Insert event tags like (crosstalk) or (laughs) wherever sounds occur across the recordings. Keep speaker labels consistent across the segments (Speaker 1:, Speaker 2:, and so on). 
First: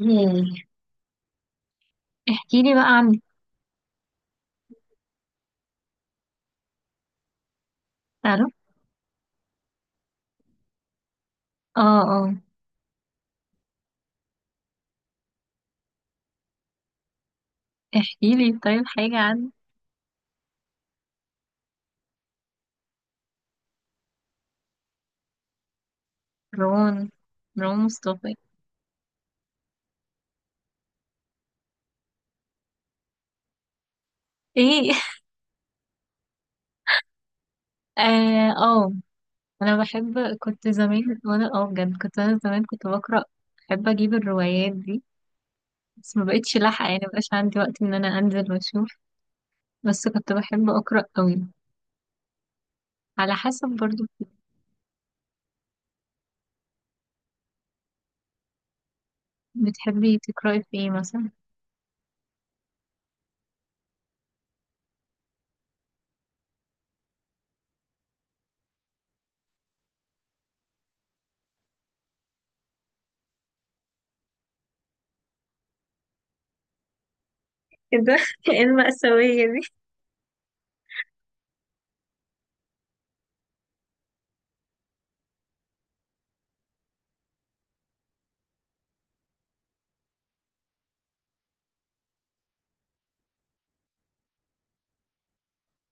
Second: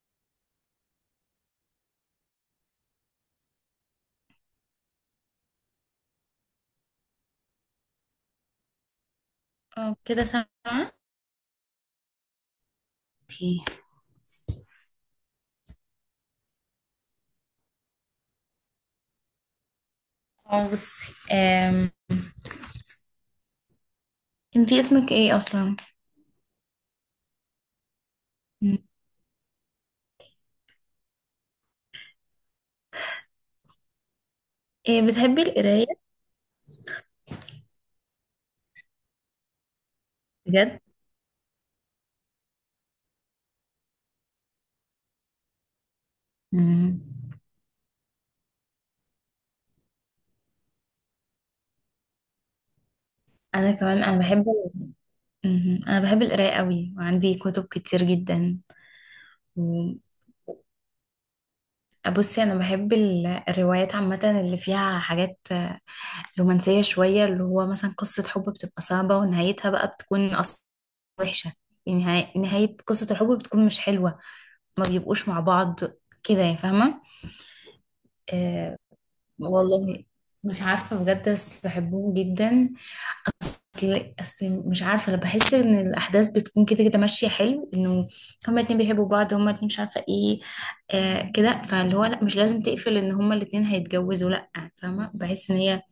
Speaker 1: ياه. احكي لي بقى عن تعرف
Speaker 2: اه، كده سامعة.
Speaker 1: اه اه
Speaker 2: اوكي.
Speaker 1: احكي لي طيب حاجة عن.
Speaker 2: اه، بصي، انتي اسمك ايه اصلا؟
Speaker 1: رون، رون مصطفى.
Speaker 2: مم.
Speaker 1: ايه.
Speaker 2: إيه،
Speaker 1: (laughs)
Speaker 2: بتحبي القراية؟
Speaker 1: اه اه. انا بحب كنت
Speaker 2: بجد؟
Speaker 1: زمان وانا اه بجد كنت انا زمان كنت بقرأ. بحب اجيب الروايات دي، بس ما بقتش لاحقة، يعني
Speaker 2: مم.
Speaker 1: مبقاش عندي وقت ان انا انزل واشوف. بس كنت بحب اقرأ قوي، على حسب
Speaker 2: انا كمان
Speaker 1: برضو.
Speaker 2: انا بحب. مم. انا بحب القراية قوي وعندي كتب كتير جدا. و-
Speaker 1: بتحبي تقرأي في ايه مثلا؟
Speaker 2: بصي، انا بحب الروايات عامة اللي فيها حاجات رومانسية شوية، اللي هو مثلا قصة حب بتبقى صعبة ونهايتها بقى بتكون اصلا وحشة. يعني نهاية قصة الحب بتكون مش حلوة، ما بيبقوش مع بعض، كده يا فاهمة؟
Speaker 1: كده. (laughs) ايه
Speaker 2: آه،
Speaker 1: المأساوية دي؟
Speaker 2: والله مش عارفة بجد، بس بحبهم جدا. أصل مش عارفة، أنا بحس إن الأحداث بتكون كده كده ماشية حلو، إنه هما الاتنين بيحبوا بعض، هما الاتنين مش عارفة إيه، آه كده. فاللي هو لأ، مش لازم تقفل إن هما الاتنين هيتجوزوا، لأ، فاهمة؟ بحس إن هي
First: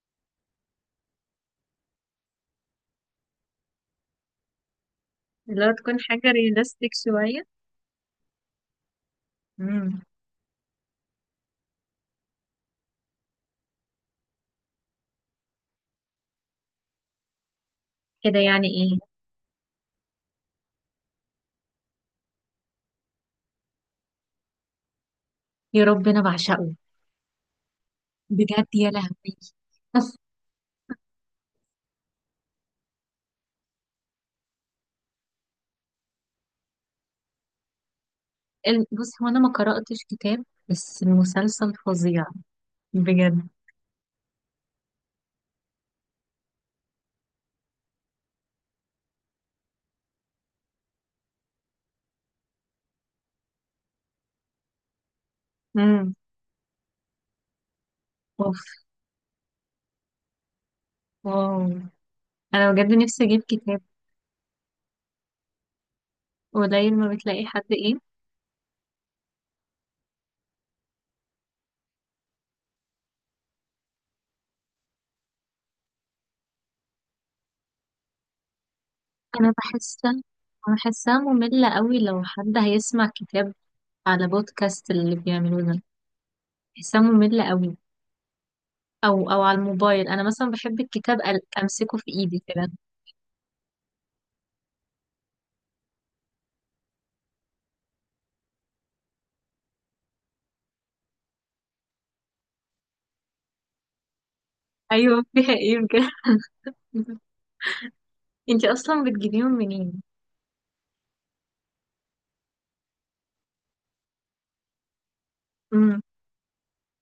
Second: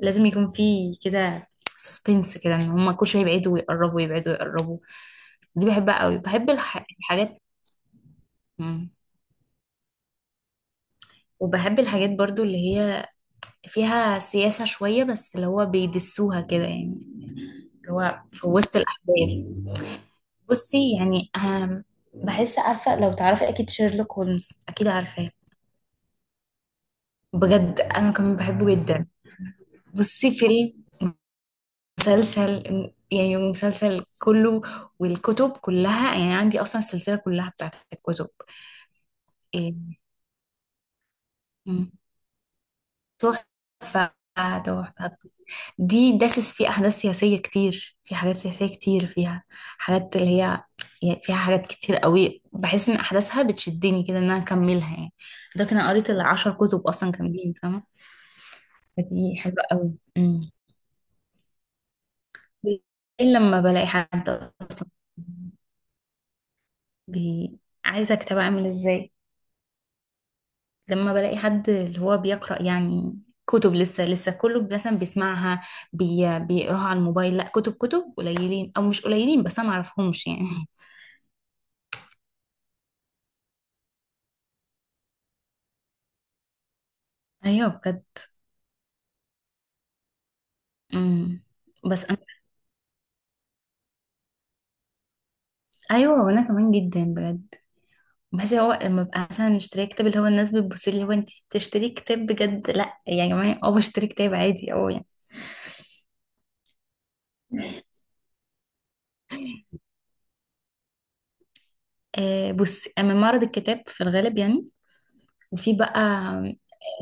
Speaker 2: لازم يكون في كده سسبنس كده، إن هما كل شوية يبعدوا ويقربوا، يبعدوا ويقربوا.
Speaker 1: اللي
Speaker 2: دي
Speaker 1: هو تكون
Speaker 2: بحبها قوي.
Speaker 1: حاجة
Speaker 2: بحب
Speaker 1: ريلاستيك
Speaker 2: الحاجات.
Speaker 1: شوية.
Speaker 2: مم.
Speaker 1: امم.
Speaker 2: وبحب الحاجات برضو اللي هي فيها سياسة شوية، بس اللي هو بيدسوها كده يعني، اللي هو
Speaker 1: كده
Speaker 2: في
Speaker 1: يعني
Speaker 2: وسط
Speaker 1: ايه؟
Speaker 2: الأحداث. بصي يعني أهم، بحس، عارفة لو تعرفي أكيد شيرلوك هولمز، أكيد عارفاه.
Speaker 1: يا رب، انا بعشقه.
Speaker 2: بجد أنا كمان
Speaker 1: بجد
Speaker 2: بحبه
Speaker 1: يا
Speaker 2: جدا.
Speaker 1: لهوي. بس
Speaker 2: بصي، فيلم، مسلسل، يعني مسلسل كله، والكتب كلها. يعني عندي أصلا السلسلة كلها بتاعت الكتب.
Speaker 1: بص هو انا ما
Speaker 2: إيه.
Speaker 1: قرأتش كتاب، بس المسلسل فظيع. بجد.
Speaker 2: تحفة، تحفة. دي داسس فيه أحداث سياسية كتير، في حاجات سياسية كتير فيها، حاجات اللي هي، يعني فيها حاجات كتير قوي. بحس إن أحداثها بتشدني كده إن أنا أكملها يعني. ده كان قريت
Speaker 1: امم.
Speaker 2: العشر كتب أصلا كاملين، فاهمة.
Speaker 1: اوف.
Speaker 2: فدي حلوة قوي. أمم.
Speaker 1: واو. انا بجد نفسي
Speaker 2: إلا
Speaker 1: اجيب
Speaker 2: لما
Speaker 1: كتاب.
Speaker 2: بلاقي حد أصلا،
Speaker 1: قليل ما بتلاقي
Speaker 2: بي...
Speaker 1: حد، ايه؟
Speaker 2: عايزة أكتب أعمل إزاي لما بلاقي حد اللي هو بيقرأ يعني. كتب، لسه لسه كله مثلا بيسمعها، بيقراها على الموبايل، لا كتب. كتب قليلين او مش قليلين،
Speaker 1: انا
Speaker 2: بس انا
Speaker 1: بحسها،
Speaker 2: معرفهمش يعني. (laughs)
Speaker 1: بحسها مملة قوي لو حد هيسمع كتاب على بودكاست اللي بيعملوه ده. بحسها مملة
Speaker 2: ايوه
Speaker 1: قوي.
Speaker 2: بجد.
Speaker 1: او او على الموبايل. انا مثلا بحب الكتاب
Speaker 2: امم.
Speaker 1: امسكه
Speaker 2: بس
Speaker 1: في
Speaker 2: انا،
Speaker 1: ايدي كده.
Speaker 2: ايوه، وانا كمان جدا بجد. بس هو لما ببقى مثلا مشتريه كتاب، اللي هو الناس بتبص لي اللي هو انت بتشتري كتاب بجد؟ لا يا جماعه، اه بشتري كتاب عادي، اه يعني.
Speaker 1: ايوه، فيها ايه بجد؟ (laughs) انتي اصلا بتجيبيهم منين؟
Speaker 2: بص، اما معرض الكتاب في الغالب يعني، وفي بقى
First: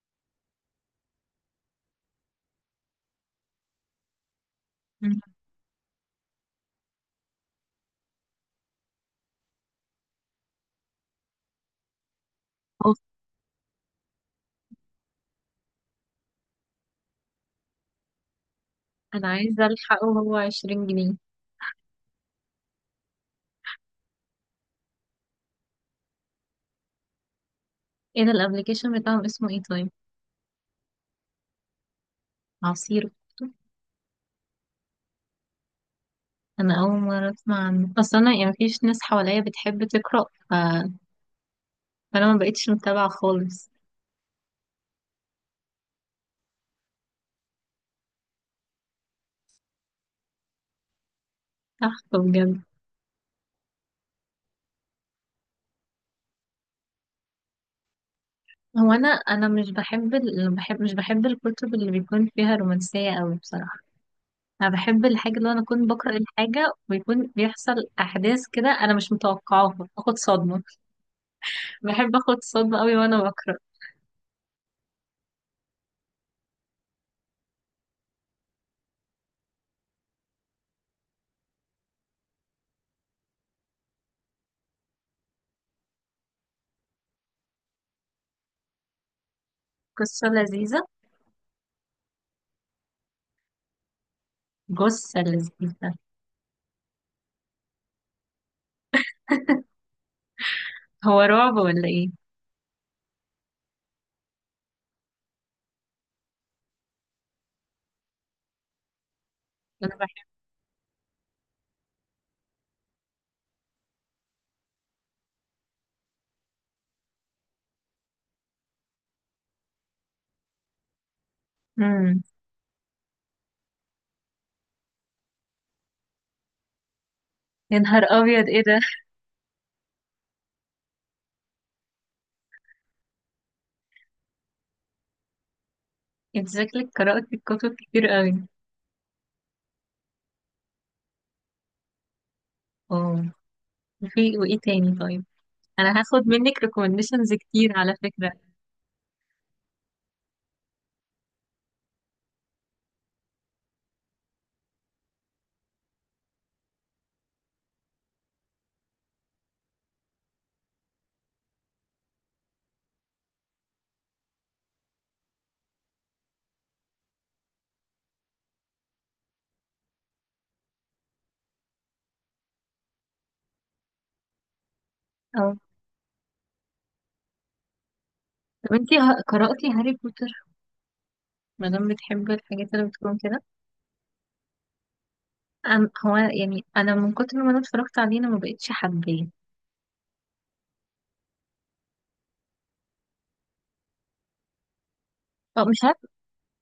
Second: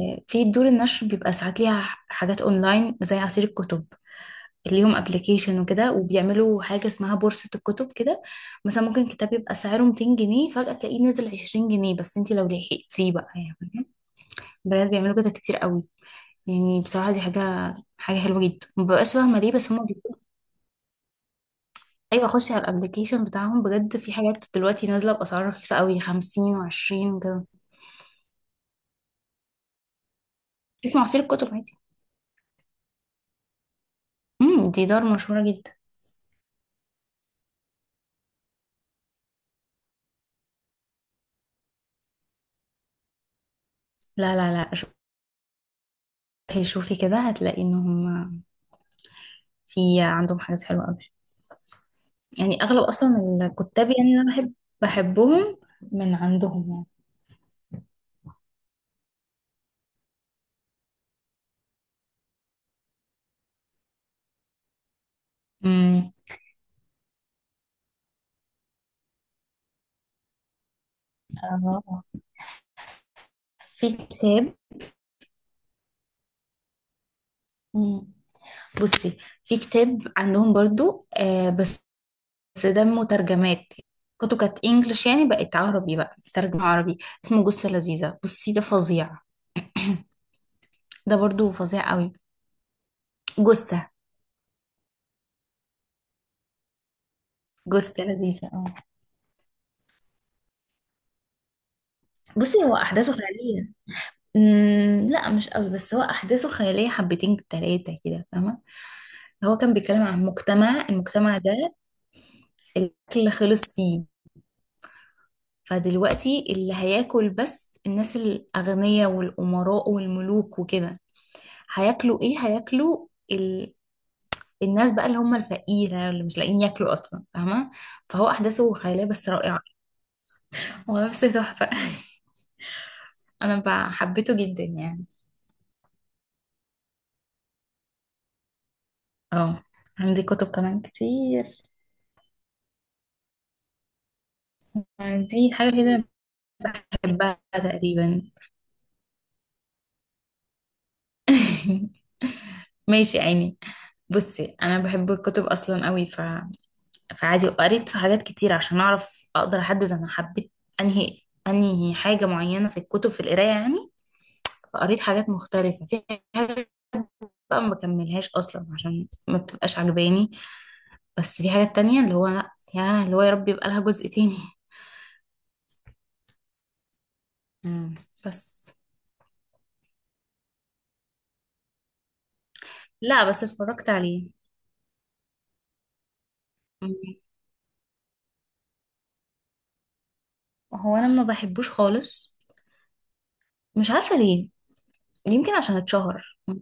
Speaker 2: في دور النشر بيبقى ساعات ليها حاجات اونلاين، زي عصير الكتب. ليهم
Speaker 1: امم.
Speaker 2: ابلكيشن وكده، وبيعملوا حاجة اسمها بورصة الكتب كده. مثلا ممكن كتاب يبقى سعره 200 جنيه فجأة تلاقيه نازل 20 جنيه، بس انت لو لحقتيه بقى يعني. بجد بيعملوا كده كتير قوي. يعني بصراحة دي حاجة حلوة جدا. مببقاش
Speaker 1: انا
Speaker 2: فاهمة ليه،
Speaker 1: عايزه
Speaker 2: بس هما
Speaker 1: الحقه
Speaker 2: بيكونوا،
Speaker 1: وهو 20 جنيه.
Speaker 2: أيوة، أخش على الأبليكيشن بتاعهم بجد في حاجات دلوقتي نازلة بأسعار رخيصة قوي، خمسين وعشرين وكده.
Speaker 1: ايه ده الابلكيشن بتاعهم اسمه ايه طيب؟
Speaker 2: اسمه عصير الكتب عادي.
Speaker 1: عصير.
Speaker 2: امم، دي دار مشهورة جدا.
Speaker 1: انا اول مره اسمع عنه، اصل انا يعني مفيش ناس حواليا بتحب تقرا، ف... فانا ما بقتش متابعه خالص.
Speaker 2: لا، لا، لا، شوفي شوفي كده هتلاقي إن هما في عندهم حاجات حلوة قوي.
Speaker 1: تحفه بجد.
Speaker 2: يعني اغلب اصلا الكتاب يعني انا بحب، بحبهم، من عندهم يعني.
Speaker 1: هو انا مش بحب مش بحب الكتب اللي بيكون فيها رومانسيه قوي بصراحه. انا بحب الحاجه اللي انا اكون
Speaker 2: امم.
Speaker 1: بقرا الحاجه ويكون بيحصل احداث كده انا مش متوقعاها، اخد صدمه. بحب
Speaker 2: اه
Speaker 1: اخد صدمه قوي وانا بقرا.
Speaker 2: في كتاب. مم. بصي، في كتاب عندهم برضو بس، بس ده مترجمات، كتب كانت انجلش يعني بقت عربي، بقى ترجمة عربي. اسمه جثة لذيذة، بصي ده فظيع.
Speaker 1: قصه لذيذه.
Speaker 2: ده برضو فظيع قوي. جثة،
Speaker 1: جثه لذيذه.
Speaker 2: جثة لذيذة، اه.
Speaker 1: (laughs) هو رعب ولا ايه؟
Speaker 2: بصي، هو احداثه خيالية. امم، لا مش قوي، بس هو احداثه خيالية حبتين تلاتة كده، فاهمة. هو كان
Speaker 1: انا
Speaker 2: بيتكلم
Speaker 1: بحب.
Speaker 2: عن مجتمع، المجتمع ده الاكل خلص فيه. فدلوقتي اللي هياكل بس الناس الاغنياء والامراء والملوك وكده.
Speaker 1: امم.
Speaker 2: هياكلوا ايه؟ هياكلوا الناس بقى اللي هم الفقيرة اللي مش لاقيين ياكلوا اصلا، فاهمة.
Speaker 1: يا نهار
Speaker 2: فهو
Speaker 1: ابيض، ايه
Speaker 2: احداثه
Speaker 1: ده؟
Speaker 2: خيالية بس رائعة، ونفس تحفة. (laughs) انا بقى حبيته جدا يعني.
Speaker 1: انت شكلك قرأت الكتب كتير قوي.
Speaker 2: اه، عندي كتب كمان كتير.
Speaker 1: اه. في وايه تاني طيب؟
Speaker 2: دي حاجة
Speaker 1: انا
Speaker 2: كده
Speaker 1: هاخد منك ريكومنديشنز
Speaker 2: بحبها
Speaker 1: كتير على
Speaker 2: تقريبا.
Speaker 1: فكرة.
Speaker 2: (laughs) ماشي يا عيني. بصي انا بحب الكتب اصلا قوي، فعادي وقريت في حاجات كتير عشان اعرف اقدر احدد انا حبيت انهي انهي حاجه معينه في الكتب، في القرايه يعني. فقريت حاجات مختلفه في حاجات بقى ما بكملهاش اصلا عشان ما بتبقاش عجباني. بس في حاجات تانية اللي هو لا، يا اللي هو يا رب يبقى لها جزء تاني.
Speaker 1: اه.
Speaker 2: امم، بس،
Speaker 1: طب انت قرأتي هاري بوتر؟ ما دام بتحبي الحاجات اللي بتكون
Speaker 2: لا
Speaker 1: كده.
Speaker 2: بس اتفرجت عليه.
Speaker 1: أم، هو يعني انا من
Speaker 2: مم.
Speaker 1: كتر ما انا اتفرجت عليه انا ما بقتش حباه.
Speaker 2: هو انا ما بحبوش خالص، مش عارفه ليه، يمكن
Speaker 1: اه
Speaker 2: عشان
Speaker 1: مش عارفه.
Speaker 2: اتشهر. مم.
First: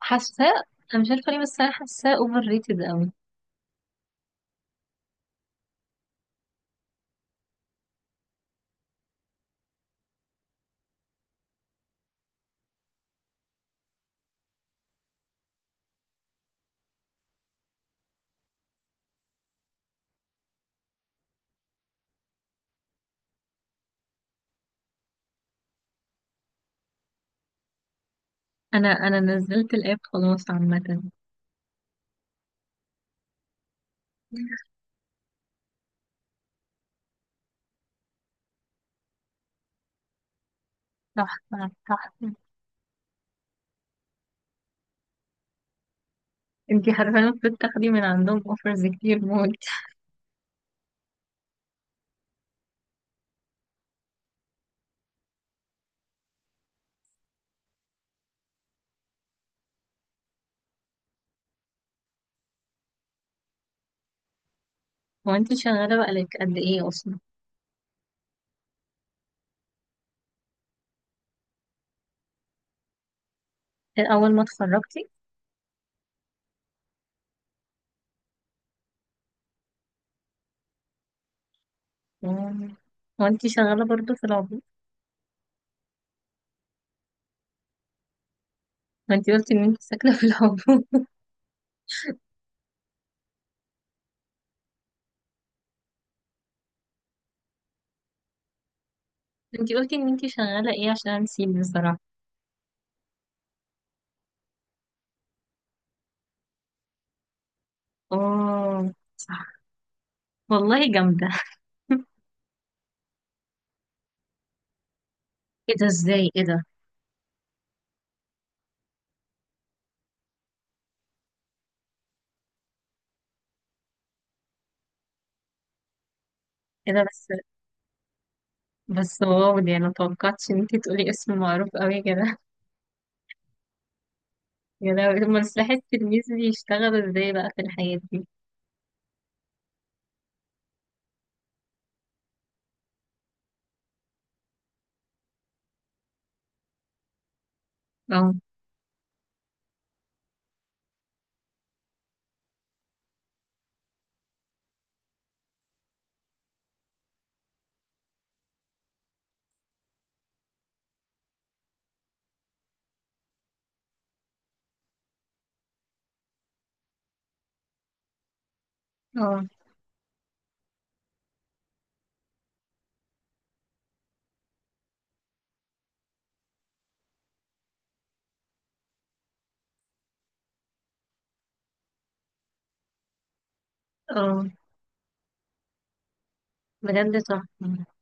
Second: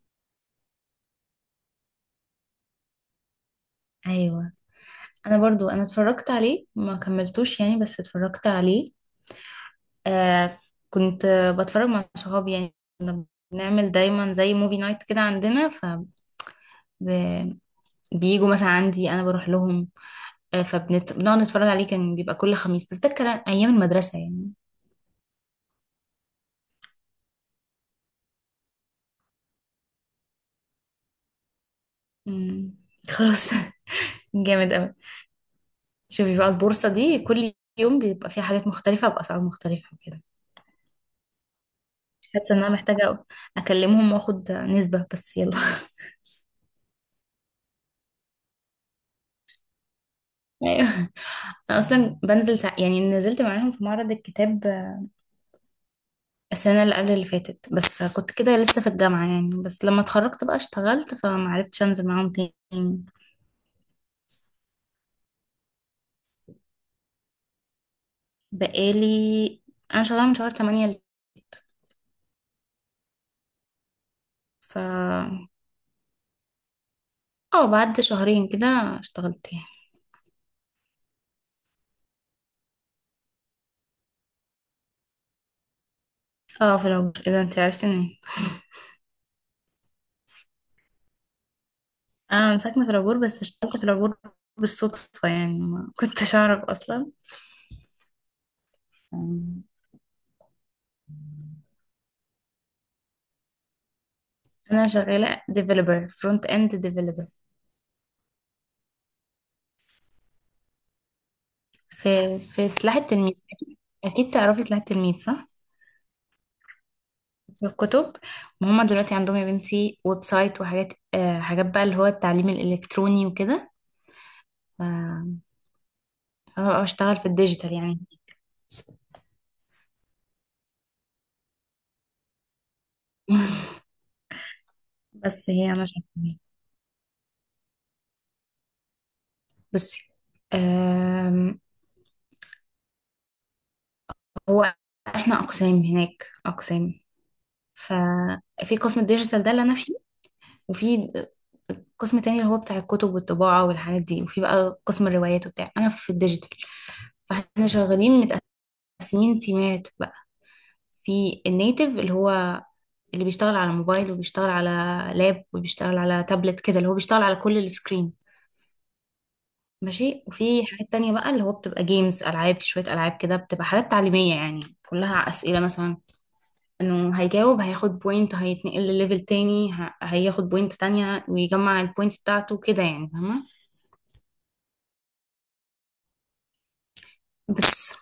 Speaker 1: حاساه. انا مش عارفه ليه، بس انا حاساه اوفر ريتد قوي.
Speaker 2: ايوه، انا برضو انا اتفرجت عليه ما كملتوش يعني، بس اتفرجت عليه. آه كنت بتفرج مع صحابي يعني، نعمل دايما زي موفي نايت كده عندنا. فبييجوا، مثلا عندي، انا بروح لهم، فبنقعد نتفرج عليه. كان بيبقى كل خميس، بس ده كان ايام المدرسة يعني.
Speaker 1: انا نزلت الاب خلاص عامه.
Speaker 2: مم. خلاص. (laughs) جامد قوي. شوفي بقى البورصة دي كل يوم بيبقى فيها حاجات مختلفة بأسعار مختلفة وكده.
Speaker 1: تحفه تحفه.
Speaker 2: حاسة ان انا محتاجة اكلمهم واخد نسبة، بس يلا.
Speaker 1: انتي حرفيا المفروض تاخدي من عندهم اوفرز كتير موت.
Speaker 2: (laughs) ايوه، انا اصلا بنزل يعني نزلت معاهم في معرض الكتاب السنة اللي قبل اللي فاتت، بس كنت كده لسه في الجامعة يعني. بس لما اتخرجت بقى اشتغلت، فمعرفتش انزل معاهم تاني.
Speaker 1: هو انتي شغالة بقالك قد ايه اصلا؟
Speaker 2: بقالي، انا شغالة من شهر تمانية اللي فات.
Speaker 1: اول ما
Speaker 2: ف،
Speaker 1: اتخرجتي.
Speaker 2: اه، بعد شهرين كده اشتغلت يعني.
Speaker 1: مم. هو انتي شغالة برضو في العبور؟
Speaker 2: اه، في العبور كده انت عرفتني.
Speaker 1: ما انتي قلتي ان انتي ساكنة في العبور. (laughs)
Speaker 2: انا ساكنة في العبور بس اشتغلت في العبور بالصدفة يعني، ما كنتش اعرف اصلا.
Speaker 1: انتي قلتي ان انتي شغالة ايه عشان نسيب بصراحة؟
Speaker 2: انا شغالة ديفلوبر، فرونت اند ديفلوبر
Speaker 1: اه صح. والله جامدة. (laughs)
Speaker 2: في في سلاح التلميذ، اكيد أكيد تعرفي سلاح التلميذ، صح؟
Speaker 1: ايه ده؟ ازاي؟ ايه ده؟
Speaker 2: الكتب. هما دلوقتي عندهم يا بنتي ويب سايت وحاجات، حاجات بقى اللي هو التعليم الإلكتروني وكده. ف أنا
Speaker 1: ايه ده
Speaker 2: بشتغل في
Speaker 1: بس؟
Speaker 2: الديجيتال يعني.
Speaker 1: بس واو، دي انا متوقعتش ان انتي تقولي اسم معروف قوي كده. (laughs)
Speaker 2: (laughs)
Speaker 1: يا لهوي، امال
Speaker 2: بس هي
Speaker 1: سلاح
Speaker 2: أنا شايفة
Speaker 1: التلميذ
Speaker 2: إيه.
Speaker 1: بيشتغل ازاي بقى في الحياة دي؟
Speaker 2: بصي، آم، هو احنا أقسام، هناك أقسام.
Speaker 1: اه.
Speaker 2: ففي قسم الديجيتال ده اللي أنا فيه، وفي قسم تاني اللي هو بتاع الكتب والطباعة والحاجات دي، وفي بقى قسم الروايات وبتاع. أنا في الديجيتال. فاحنا شغالين متقسمين تيمات بقى. في النيتف اللي هو، اللي بيشتغل على موبايل وبيشتغل على لاب وبيشتغل على تابلت كده، اللي هو بيشتغل على كل السكرين.
Speaker 1: اه.
Speaker 2: ماشي. وفي حاجات تانية بقى اللي هو بتبقى جيمز، ألعاب، شوية ألعاب كده بتبقى حاجات تعليمية يعني. كلها أسئلة مثلا، إنه هيجاوب هياخد بوينت، هيتنقل لليفل تاني، هياخد بوينت تانية، ويجمع البوينتس بتاعته كده، يعني فاهمة.
Speaker 1: اه بجد تحفة.
Speaker 2: بس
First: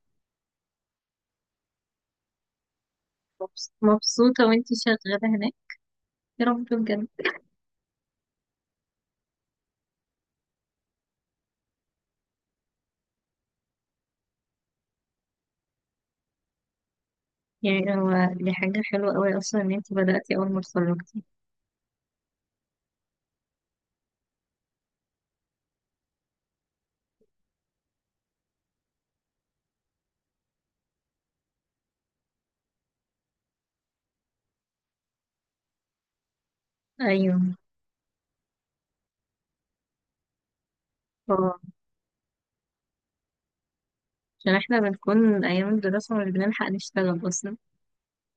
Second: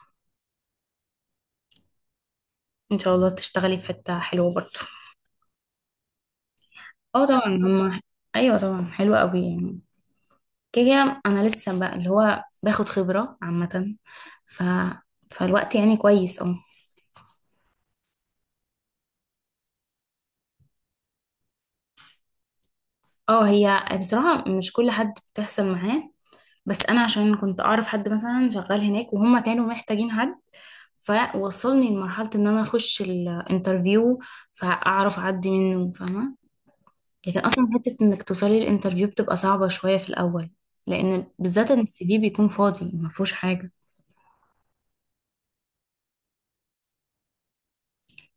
Speaker 2: إن شاء الله تشتغلي في حتة
Speaker 1: مبسوطة
Speaker 2: حلوة
Speaker 1: وانتي
Speaker 2: برضه.
Speaker 1: شغالة هناك، يا رب بجد.
Speaker 2: اه طبعا هما، أيوة طبعا حلوة أوي يعني. كده كده انا لسه بقى اللي هو باخد خبرة عامة، ف... فالوقت يعني كويس. اه،
Speaker 1: يعني هو دي حاجة حلوة قوي أصلا إن انتي بدأتي أول ما اتخرجتي.
Speaker 2: اه، هي بصراحة مش كل حد بتحصل معاه، بس انا عشان كنت اعرف حد مثلا شغال هناك وهم كانوا محتاجين حد، فوصلني لمرحلة ان انا اخش الانترفيو، فاعرف اعدي منه، فاهمة.
Speaker 1: أيوه.
Speaker 2: لكن اصلا حتة انك توصلي الانترفيو بتبقى صعبة شوية في الاول، لان
Speaker 1: اه،
Speaker 2: بالذات ان السي في بيكون فاضي ما فيهوش حاجة.
Speaker 1: عشان احنا بنكون أيام الدراسة مش بنلحق نشتغل أصلا.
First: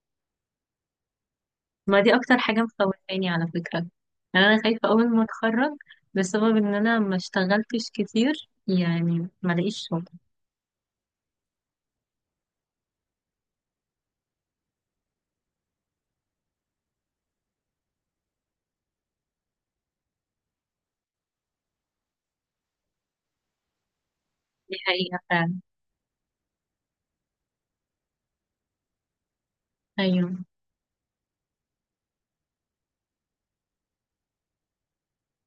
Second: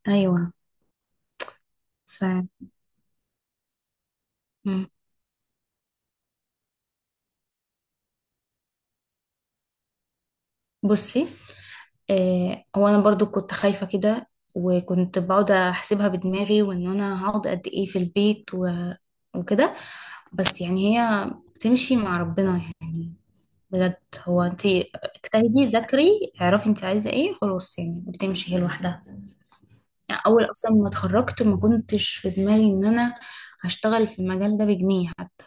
Speaker 2: ايوه.
Speaker 1: ما دي
Speaker 2: ف،
Speaker 1: أكتر حاجة مخوفاني على فكرة. يعني أنا خايفة
Speaker 2: مم.
Speaker 1: أول ما اتخرج بسبب إن أنا ما اشتغلتش كتير، يعني ما لاقيش شغل.
Speaker 2: بصي، هو انا برضو كنت خايفة كده. وكنت بقعد احسبها بدماغي، وان انا هقعد قد ايه في البيت، و... وكده. بس يعني هي بتمشي مع ربنا يعني، بجد. هو انت
Speaker 1: دي حقيقة فعلا.
Speaker 2: اجتهدي، ذاكري، اعرفي انت عايزة ايه، خلاص، يعني بتمشي هي لوحدها. يعني
Speaker 1: أيوه.
Speaker 2: اول اصلا ما اتخرجت ما كنتش في دماغي ان انا هشتغل في المجال ده بجنيه حتى.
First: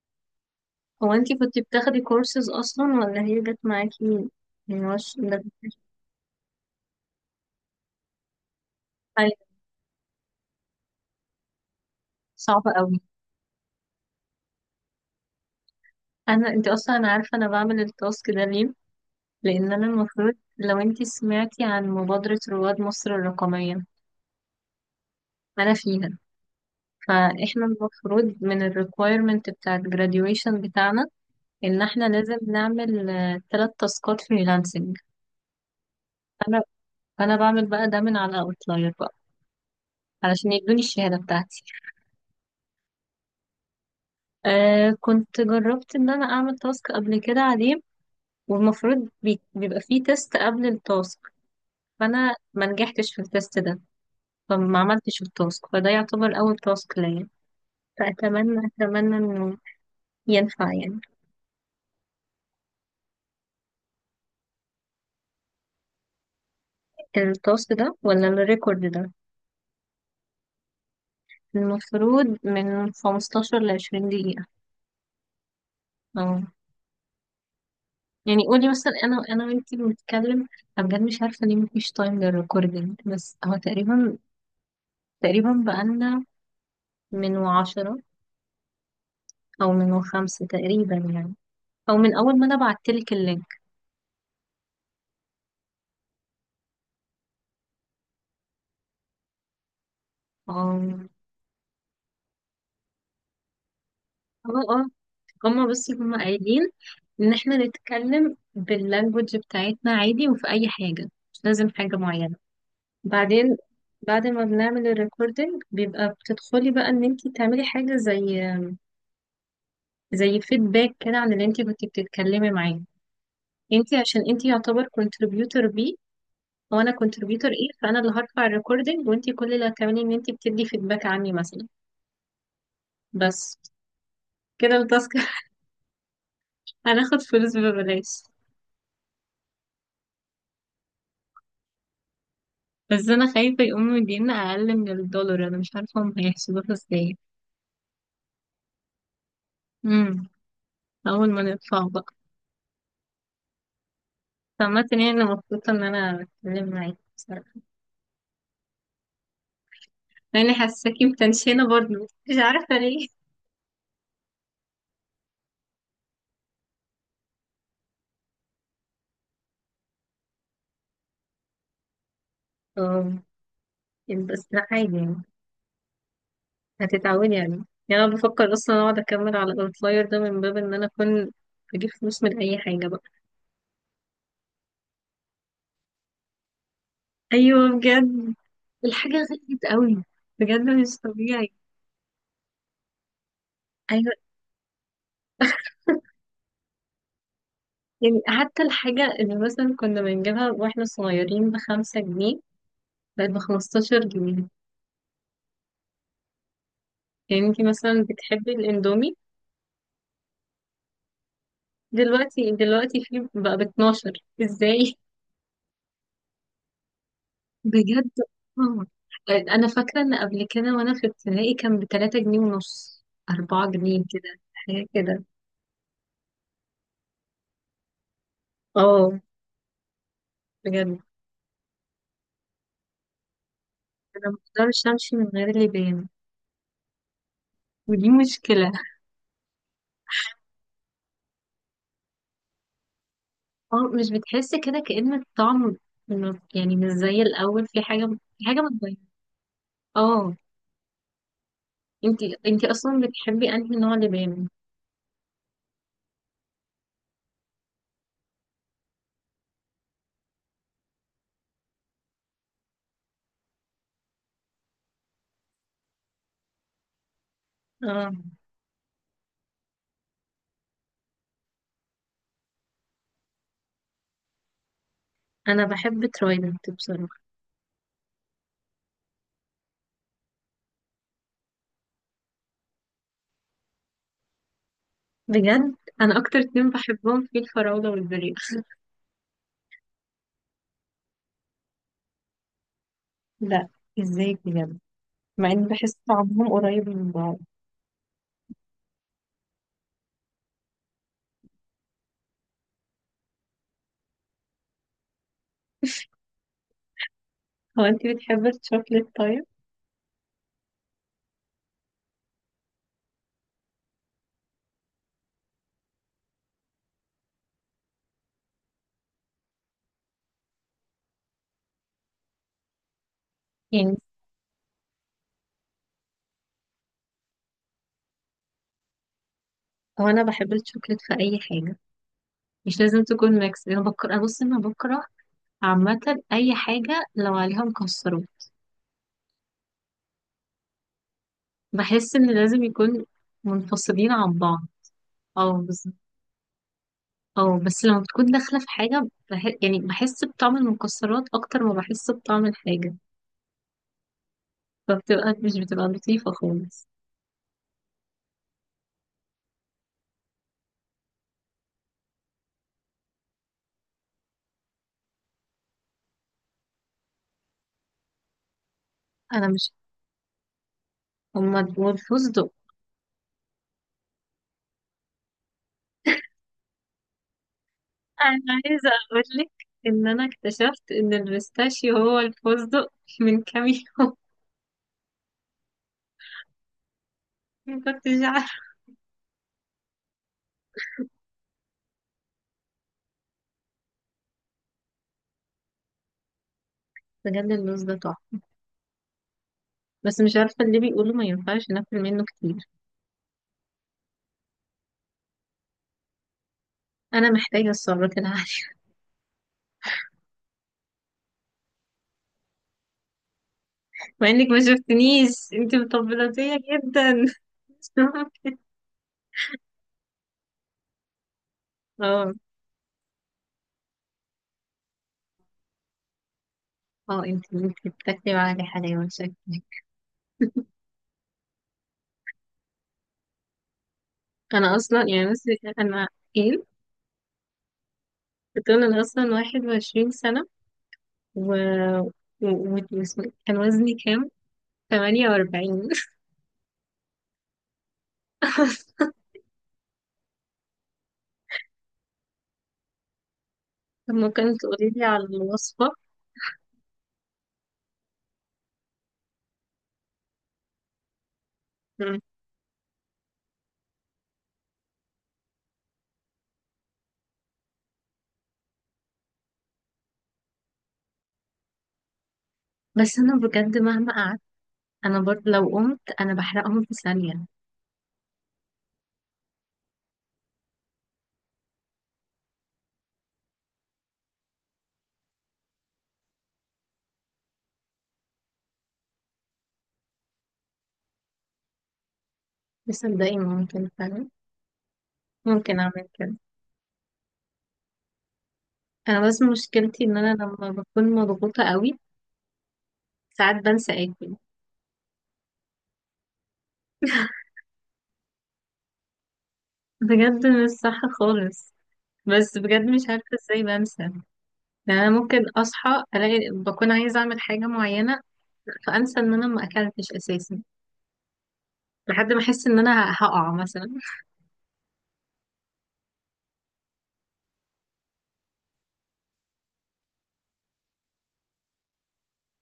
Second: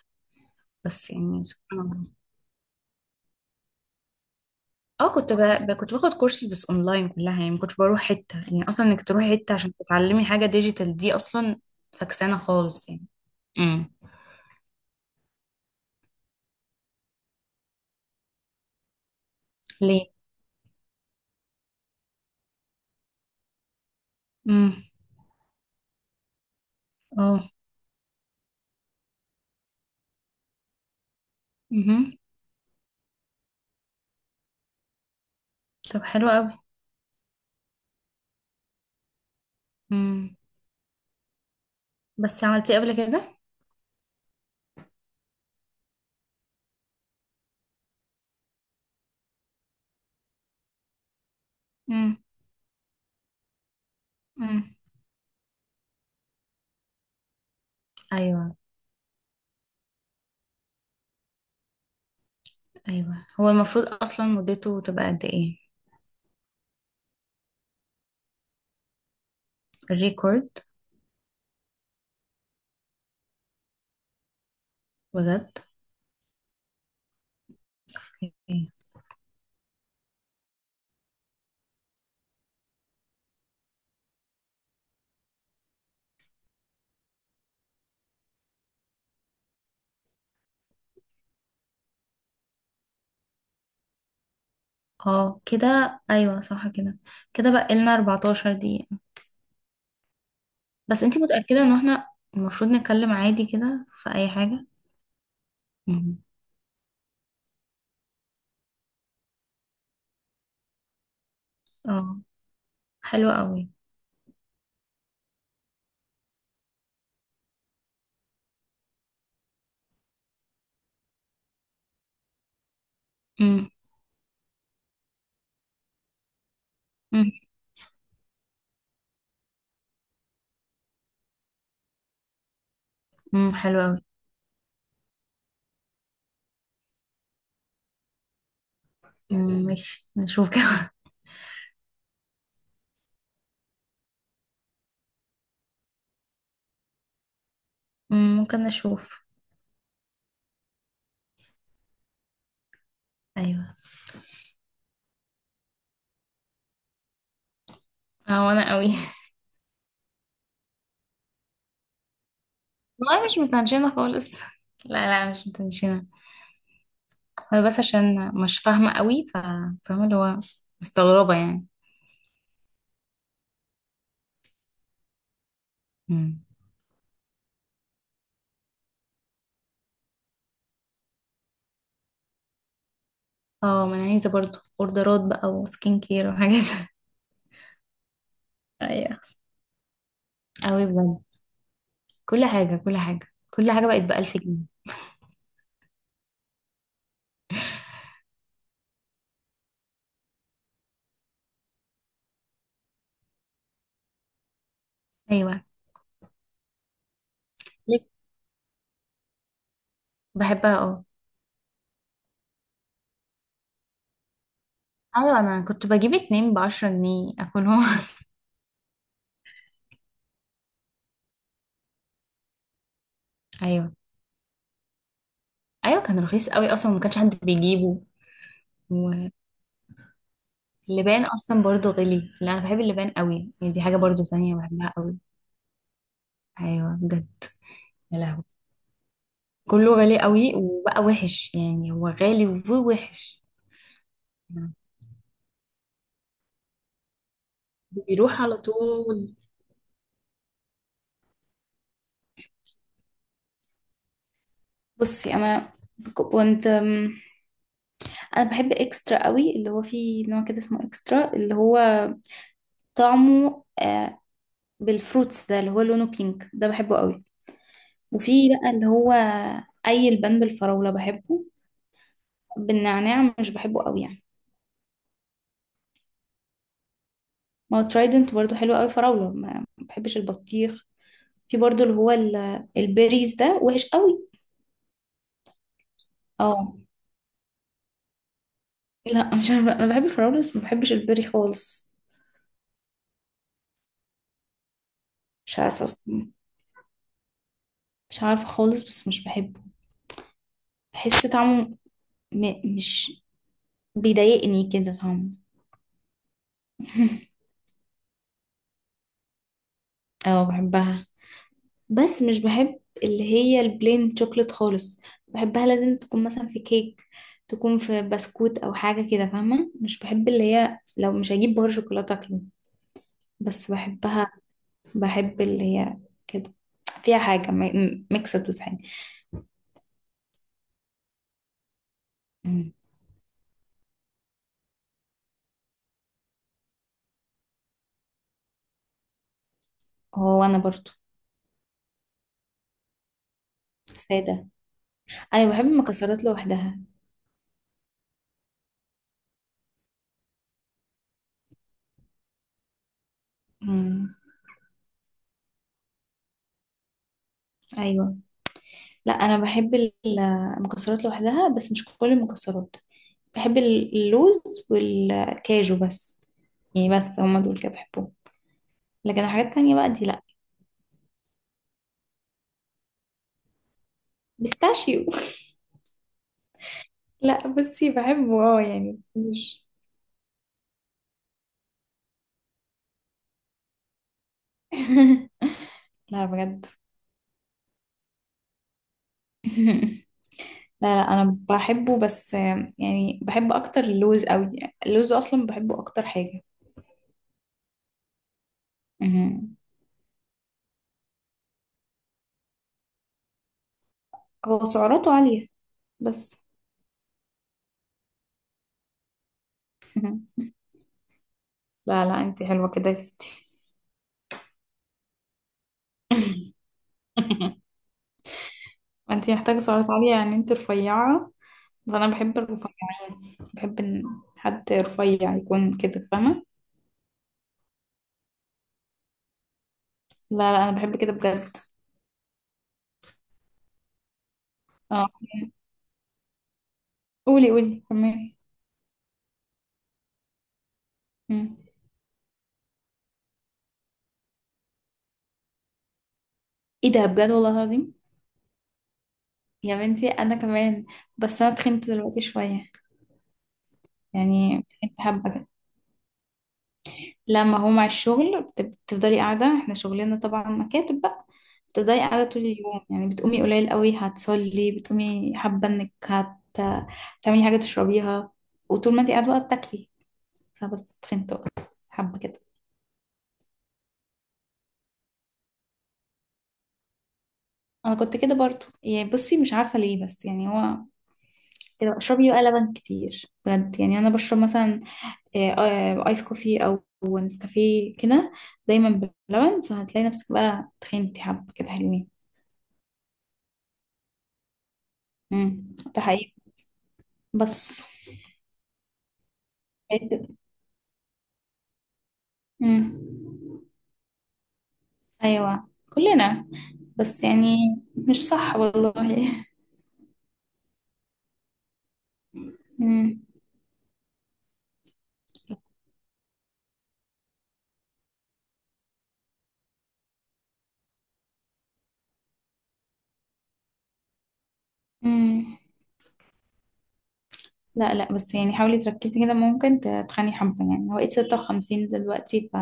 Speaker 2: بس
Speaker 1: هو انتي
Speaker 2: يعني
Speaker 1: كنتي
Speaker 2: سبحان
Speaker 1: بتاخدي
Speaker 2: الله.
Speaker 1: كورسز أصلا ولا هي جت معاكي؟ يعني هو
Speaker 2: اه، كنت ب...
Speaker 1: ده
Speaker 2: ب... كنت باخد كورسز، بس اونلاين كلها يعني ما كنتش بروح حته. يعني اصلا انك
Speaker 1: حاجة
Speaker 2: تروحي حته عشان تتعلمي حاجه ديجيتال دي اصلا، فكسانه
Speaker 1: صعبة
Speaker 2: خالص
Speaker 1: أوي.
Speaker 2: يعني. امم.
Speaker 1: انا انت اصلا انا عارفه انا بعمل التاسك ده ليه. لان انا
Speaker 2: ليه؟
Speaker 1: المفروض، لو انت سمعتي عن مبادره رواد مصر الرقميه،
Speaker 2: امم.
Speaker 1: انا فيها،
Speaker 2: اه.
Speaker 1: فاحنا المفروض من الريكويرمنت بتاع الجراديويشن بتاعنا ان احنا
Speaker 2: امم.
Speaker 1: لازم نعمل ثلاث تاسكات فريلانسنج.
Speaker 2: طب حلو قوي.
Speaker 1: انا انا بعمل بقى ده من على اوتلاير بقى
Speaker 2: امم.
Speaker 1: علشان يدوني الشهاده بتاعتي.
Speaker 2: بس عملتيه قبل كده.
Speaker 1: آه، كنت جربت ان انا اعمل تاسك قبل كده عليه، والمفروض بيبقى فيه تيست قبل التاسك،
Speaker 2: امم.
Speaker 1: فانا ما نجحتش في التيست ده،
Speaker 2: امم.
Speaker 1: فما عملتش التاسك، فده يعتبر أول تاسك ليا.
Speaker 2: ايوه.
Speaker 1: فأتمنى، أتمنى إنه ينفع يعني.
Speaker 2: ايوه، هو المفروض اصلا مدته تبقى قد ايه،
Speaker 1: التاسك ده ولا الريكورد ده؟
Speaker 2: الريكورد؟
Speaker 1: المفروض من 15 لعشرين دقيقة.
Speaker 2: بجد؟
Speaker 1: اه. يعني قولي
Speaker 2: أوكي.
Speaker 1: مثلا أنا، أنا وأنتي بنتكلم، أنا بجد مش عارفة ليه مفيش تايم للريكوردينج، بس هو تقريبا، تقريبا بقالنا من وعشرة، أو من خمسة تقريبا يعني، أو من أول ما أنا بعتلك اللينك.
Speaker 2: اه كده، ايوه صح كده. كده بقى لنا 14 دقيقه. بس
Speaker 1: اه.
Speaker 2: انتي متاكده ان احنا المفروض نتكلم عادي كده في اي
Speaker 1: اه.
Speaker 2: حاجه؟
Speaker 1: اه. هما، بس
Speaker 2: مم.
Speaker 1: هما قايلين ان احنا نتكلم باللانجوج بتاعتنا عادي، وفي اي حاجة، مش لازم حاجة
Speaker 2: اه.
Speaker 1: معينة.
Speaker 2: حلو
Speaker 1: بعدين
Speaker 2: قوي.
Speaker 1: بعد ما بنعمل الريكوردنج بيبقى بتدخلي بقى ان انت تعملي حاجة زي، زي فيدباك كده عن اللي انت كنت بتتكلمي معاه.
Speaker 2: مم.
Speaker 1: انت عشان انت يعتبر كونتريبيوتور بي، وانا
Speaker 2: مم.
Speaker 1: كونتريبيوتور ايه، فانا اللي هرفع الريكوردنج وانت كل اللي هتعملي ان انت بتدي فيدباك عني مثلا.
Speaker 2: مم.
Speaker 1: بس
Speaker 2: حلو قوي.
Speaker 1: كده التاسك. (laughs) هناخد فلوس ببلاش.
Speaker 2: مم. ماشي نشوف كده.
Speaker 1: بس انا خايفة يقوموا يدينا اقل من الدولار، انا مش عارفة هم هيحسبوها ازاي.
Speaker 2: (laughs) مم. ممكن نشوف.
Speaker 1: امم. اول ما نطلع بقى.
Speaker 2: ايوه.
Speaker 1: سمعت ان انا مبسوطه ان انا اتكلم معاكي بصراحه،
Speaker 2: اه وانا قوي.
Speaker 1: لاني حاساكي متنشنه برضه، مش عارفه ليه.
Speaker 2: والله مش متنشنه خالص، لا لا مش متنشنه. انا بس عشان مش فاهمه قوي، ف، فاهمه اللي هو مستغربه يعني.
Speaker 1: اه بس ده عادي يعني،
Speaker 2: مم.
Speaker 1: هتتعودي عليه. يعني انا بفكر اصلا اقعد اكمل على الاوتلاير ده من باب ان انا اكون بجيب فلوس من اي حاجه بقى.
Speaker 2: اه، ما انا عايزه برضو اوردرات بقى، وسكين كير وحاجات.
Speaker 1: ايوه بجد،
Speaker 2: (laughs)
Speaker 1: الحاجه
Speaker 2: ايوه،
Speaker 1: غليت قوي، بجد
Speaker 2: قوي
Speaker 1: مش
Speaker 2: بجد.
Speaker 1: طبيعي.
Speaker 2: كل حاجه بقت
Speaker 1: ايوه،
Speaker 2: بألف جنيه.
Speaker 1: يعني حتى الحاجه اللي مثلا كنا بنجيبها واحنا صغيرين بخمسة جنيه بقت بخمستاشر جنيه.
Speaker 2: ايوه.
Speaker 1: يعني انتي
Speaker 2: ليه؟
Speaker 1: مثلا بتحبي الاندومي؟
Speaker 2: بحبها، اه.
Speaker 1: دلوقتي دلوقتي في بقى ب 12. ازاي؟
Speaker 2: ايوه، انا كنت بجيب اتنين بعشرة جنيه اكلهم.
Speaker 1: بجد. آه. انا فاكره ان قبل كده وانا في ابتدائي كان ب 3 جنيه ونص،
Speaker 2: (laughs)
Speaker 1: 4
Speaker 2: ايوه.
Speaker 1: جنيه كده، حاجه كده.
Speaker 2: ايوه كان رخيص قوي اصلا، وما كانش حد بيجيبه.
Speaker 1: اه
Speaker 2: واللبان
Speaker 1: بجد.
Speaker 2: اصلا برضو غلي. لا انا بحب اللبان قوي يعني، دي حاجه برضو
Speaker 1: انا ما
Speaker 2: ثانيه
Speaker 1: اقدرش
Speaker 2: بحبها
Speaker 1: امشي
Speaker 2: قوي.
Speaker 1: من غير اللي بان،
Speaker 2: ايوه بجد.
Speaker 1: ودي
Speaker 2: يا لهوي،
Speaker 1: مشكله.
Speaker 2: كله غالي قوي وبقى وحش يعني، هو غالي ووحش.
Speaker 1: اه مش بتحس كده كأن الطعم، يعني مش زي الاول، في حاجه،
Speaker 2: بيروح
Speaker 1: في
Speaker 2: على
Speaker 1: حاجه متغيره.
Speaker 2: طول.
Speaker 1: اه. انتي اصلا بتحبي انهي نوع لبان؟
Speaker 2: بصي انا كنت انا بحب اكسترا قوي. اللي هو فيه نوع كده اسمه اكسترا، اللي هو طعمه بالفروتس ده، اللي هو لونه بينك ده، بحبه قوي.
Speaker 1: اه
Speaker 2: وفي بقى اللي هو اي، البان بالفراولة بحبه، بالنعناع مش بحبه قوي يعني.
Speaker 1: انا بحب ترايدنت بصراحه.
Speaker 2: ما هو ترايدنت برضو حلو قوي. فراولة، ما بحبش البطيخ. في برضو اللي هو البيريز ده وحش قوي.
Speaker 1: بجد انا اكتر اتنين
Speaker 2: اه.
Speaker 1: بحبهم في الفراوله والبريق.
Speaker 2: لا مش عارفة، انا بحب الفراولة بس ما بحبش البيري خالص.
Speaker 1: لا. ازاي بجد؟ مع
Speaker 2: مش
Speaker 1: اني
Speaker 2: عارفة
Speaker 1: بحس
Speaker 2: اصلا،
Speaker 1: طعمهم قريب من بعض.
Speaker 2: مش عارفة خالص، بس مش بحبه. بحس طعمه مش، بيضايقني كده طعمه.
Speaker 1: هو انت بتحبي الشوكليت طيب؟
Speaker 2: اه بحبها، بس مش بحب اللي هي البلين شوكليت خالص. بحبها لازم تكون مثلا في كيك، تكون في بسكوت او حاجه كده، فاهمه؟ مش بحب اللي هي، لو مش هجيب بار شوكولاته اكله، بس
Speaker 1: يعني
Speaker 2: بحبها. بحب اللي هي كده فيها حاجه ميكسد، بس حاجه.
Speaker 1: هو انا بحب الشوكليت في اي حاجه،
Speaker 2: مم.
Speaker 1: مش لازم تكون ميكس. انا بكره، بص انا بكره عامه اي حاجه لو عليها مكسرات،
Speaker 2: هو انا برضو
Speaker 1: بحس ان لازم يكون منفصلين عن
Speaker 2: ساده.
Speaker 1: بعض.
Speaker 2: ايوه بحب
Speaker 1: اه بس.
Speaker 2: المكسرات لوحدها.
Speaker 1: اه بس لما بتكون داخله في حاجه يعني بحس بطعم المكسرات اكتر ما بحس بطعم الحاجه،
Speaker 2: مم.
Speaker 1: فبتبقى، مش بتبقى لطيفه خالص.
Speaker 2: ايوه. لا انا بحب المكسرات لوحدها، بس مش كل المكسرات. بحب اللوز والكاجو بس. يعني بس هما دول كده بحبهم، لكن الحاجات
Speaker 1: انا مش.
Speaker 2: التانية بقى دي لا.
Speaker 1: هما دول فستق؟
Speaker 2: بيستاشيو. (laughs) لا بصي بحبه
Speaker 1: انا
Speaker 2: اه
Speaker 1: عايزه
Speaker 2: يعني
Speaker 1: اقول لك
Speaker 2: مش،
Speaker 1: ان انا اكتشفت ان البيستاشيو هو الفستق من كام يوم.
Speaker 2: (laughs) لا بجد.
Speaker 1: (laughs) ما كنتش عارفه.
Speaker 2: (laughs) لا لا انا بحبه، بس يعني بحب اكتر اللوز قوي. اللوز اصلا بحبه اكتر حاجة.
Speaker 1: بجد اللوز ده تحفه،
Speaker 2: مهم.
Speaker 1: بس مش عارفه، اللي بيقولوا ما ينفعش ناكل منه كتير.
Speaker 2: هو سعراته عالية بس.
Speaker 1: انا محتاجه السعرات العاليه.
Speaker 2: (laughs) لا لا، انتي حلوة كده يا ستي.
Speaker 1: (laughs) مع انك ما شفتنيش، انت مطبلاتيه جدا. (laughs)
Speaker 2: (laughs)
Speaker 1: مش ممكن.
Speaker 2: ما انتي محتاجة سعرات عالية يعني، انتي رفيعة. فأنا
Speaker 1: اه.
Speaker 2: بحب الرفيعين، بحب إن حد رفيع يكون كده، فاهمة.
Speaker 1: اه انت انت بتاكلي معايا حلاوه شكلك.
Speaker 2: لا لا أنا بحب كده بجد.
Speaker 1: انا اصلا
Speaker 2: أنا
Speaker 1: يعني بس.
Speaker 2: أصلا،
Speaker 1: انا. ايه؟
Speaker 2: قولي قولي كملي.
Speaker 1: بتقول انا اصلا 21 سنه و...
Speaker 2: مم.
Speaker 1: كان وزني كام؟ تمانية وأربعين. (laughs)
Speaker 2: ايه ده بجد والله العظيم. يا بنتي أنا كمان. بس أنا تخنت دلوقتي شوية.
Speaker 1: طب ممكن
Speaker 2: يعني
Speaker 1: تقولي
Speaker 2: تخنت
Speaker 1: لي على
Speaker 2: حبة كده.
Speaker 1: الوصفة؟
Speaker 2: لما هو مع الشغل بتفضلي قاعدة، احنا شغلنا طبعا مكاتب بقى. بتفضلي
Speaker 1: مم.
Speaker 2: قاعدة طول اليوم، يعني بتقومي قليل قوي، هتصلي بتقومي حابة انك هتعملي حاجة تشربيها. وطول ما انت قاعدة بقى بتاكلي. فبس تخنت بقى. حابة كده.
Speaker 1: بس أنا بجد مهما قعدت، أنا برضه لو قمت أنا بحرقهم في ثانية.
Speaker 2: انا كنت كده برضو، يعني بصي مش عارفة ليه، بس يعني هو. كده اشربي بقى لبن كتير بجد، يعني انا بشرب مثلا ايس كوفي او نسكافيه كده دايما بلبن. فهتلاقي نفسك بقى تخنتي حبة كده حلوين.
Speaker 1: بس صدقني ممكن فعلا، ممكن
Speaker 2: ده
Speaker 1: أعمل
Speaker 2: حقيقي.
Speaker 1: كده.
Speaker 2: بس.
Speaker 1: أنا بس مشكلتي إن أنا لما بكون مضغوطة قوي
Speaker 2: امم.
Speaker 1: ساعات بنسى آكل.
Speaker 2: ايوه، كلنا. بس يعني مش صح والله.
Speaker 1: بجد مش صح خالص. بس بجد مش
Speaker 2: امم.
Speaker 1: عارفة ازاي بنسى يعني. أنا ممكن أصحى ألاقي بكون عايزة أعمل حاجة معينة فأنسى إن أنا ما أكلتش أساسا لحد ما أحس إن أنا هقع مثلا.
Speaker 2: امم. لا لا، بس يعني حاولي تركزي كده، ممكن تتخني حبة، يعني هو بقيت 56 دلوقتي ف...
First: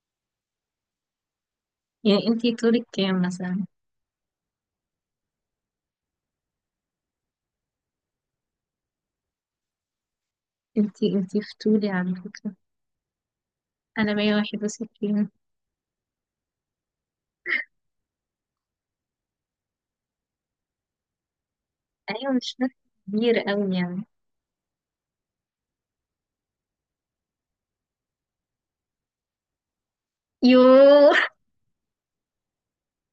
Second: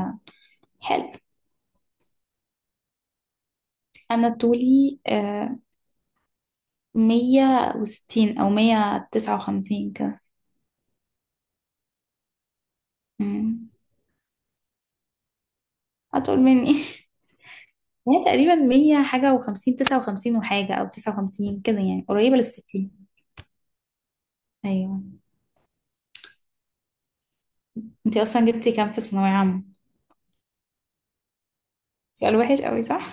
Speaker 2: حلو.
Speaker 1: يعني أنتي طولك كام مثلا؟
Speaker 2: أنا طولي 160 أو 159 كده.
Speaker 1: انتي فتولي على فكرة.
Speaker 2: أمم.
Speaker 1: انا 161.
Speaker 2: أطول مني. (laughs) هي تقريبا مية حاجة وخمسين تسعة وخمسين وحاجة أو تسعة وخمسين كده، يعني
Speaker 1: ايوه
Speaker 2: قريبة
Speaker 1: مش فرق
Speaker 2: للستين.
Speaker 1: كبير قوي يعني.
Speaker 2: أيوة. أنتي أصلا جبتي كام في ثانوية عامة؟
Speaker 1: يوه.
Speaker 2: سؤال وحش قوي، صح؟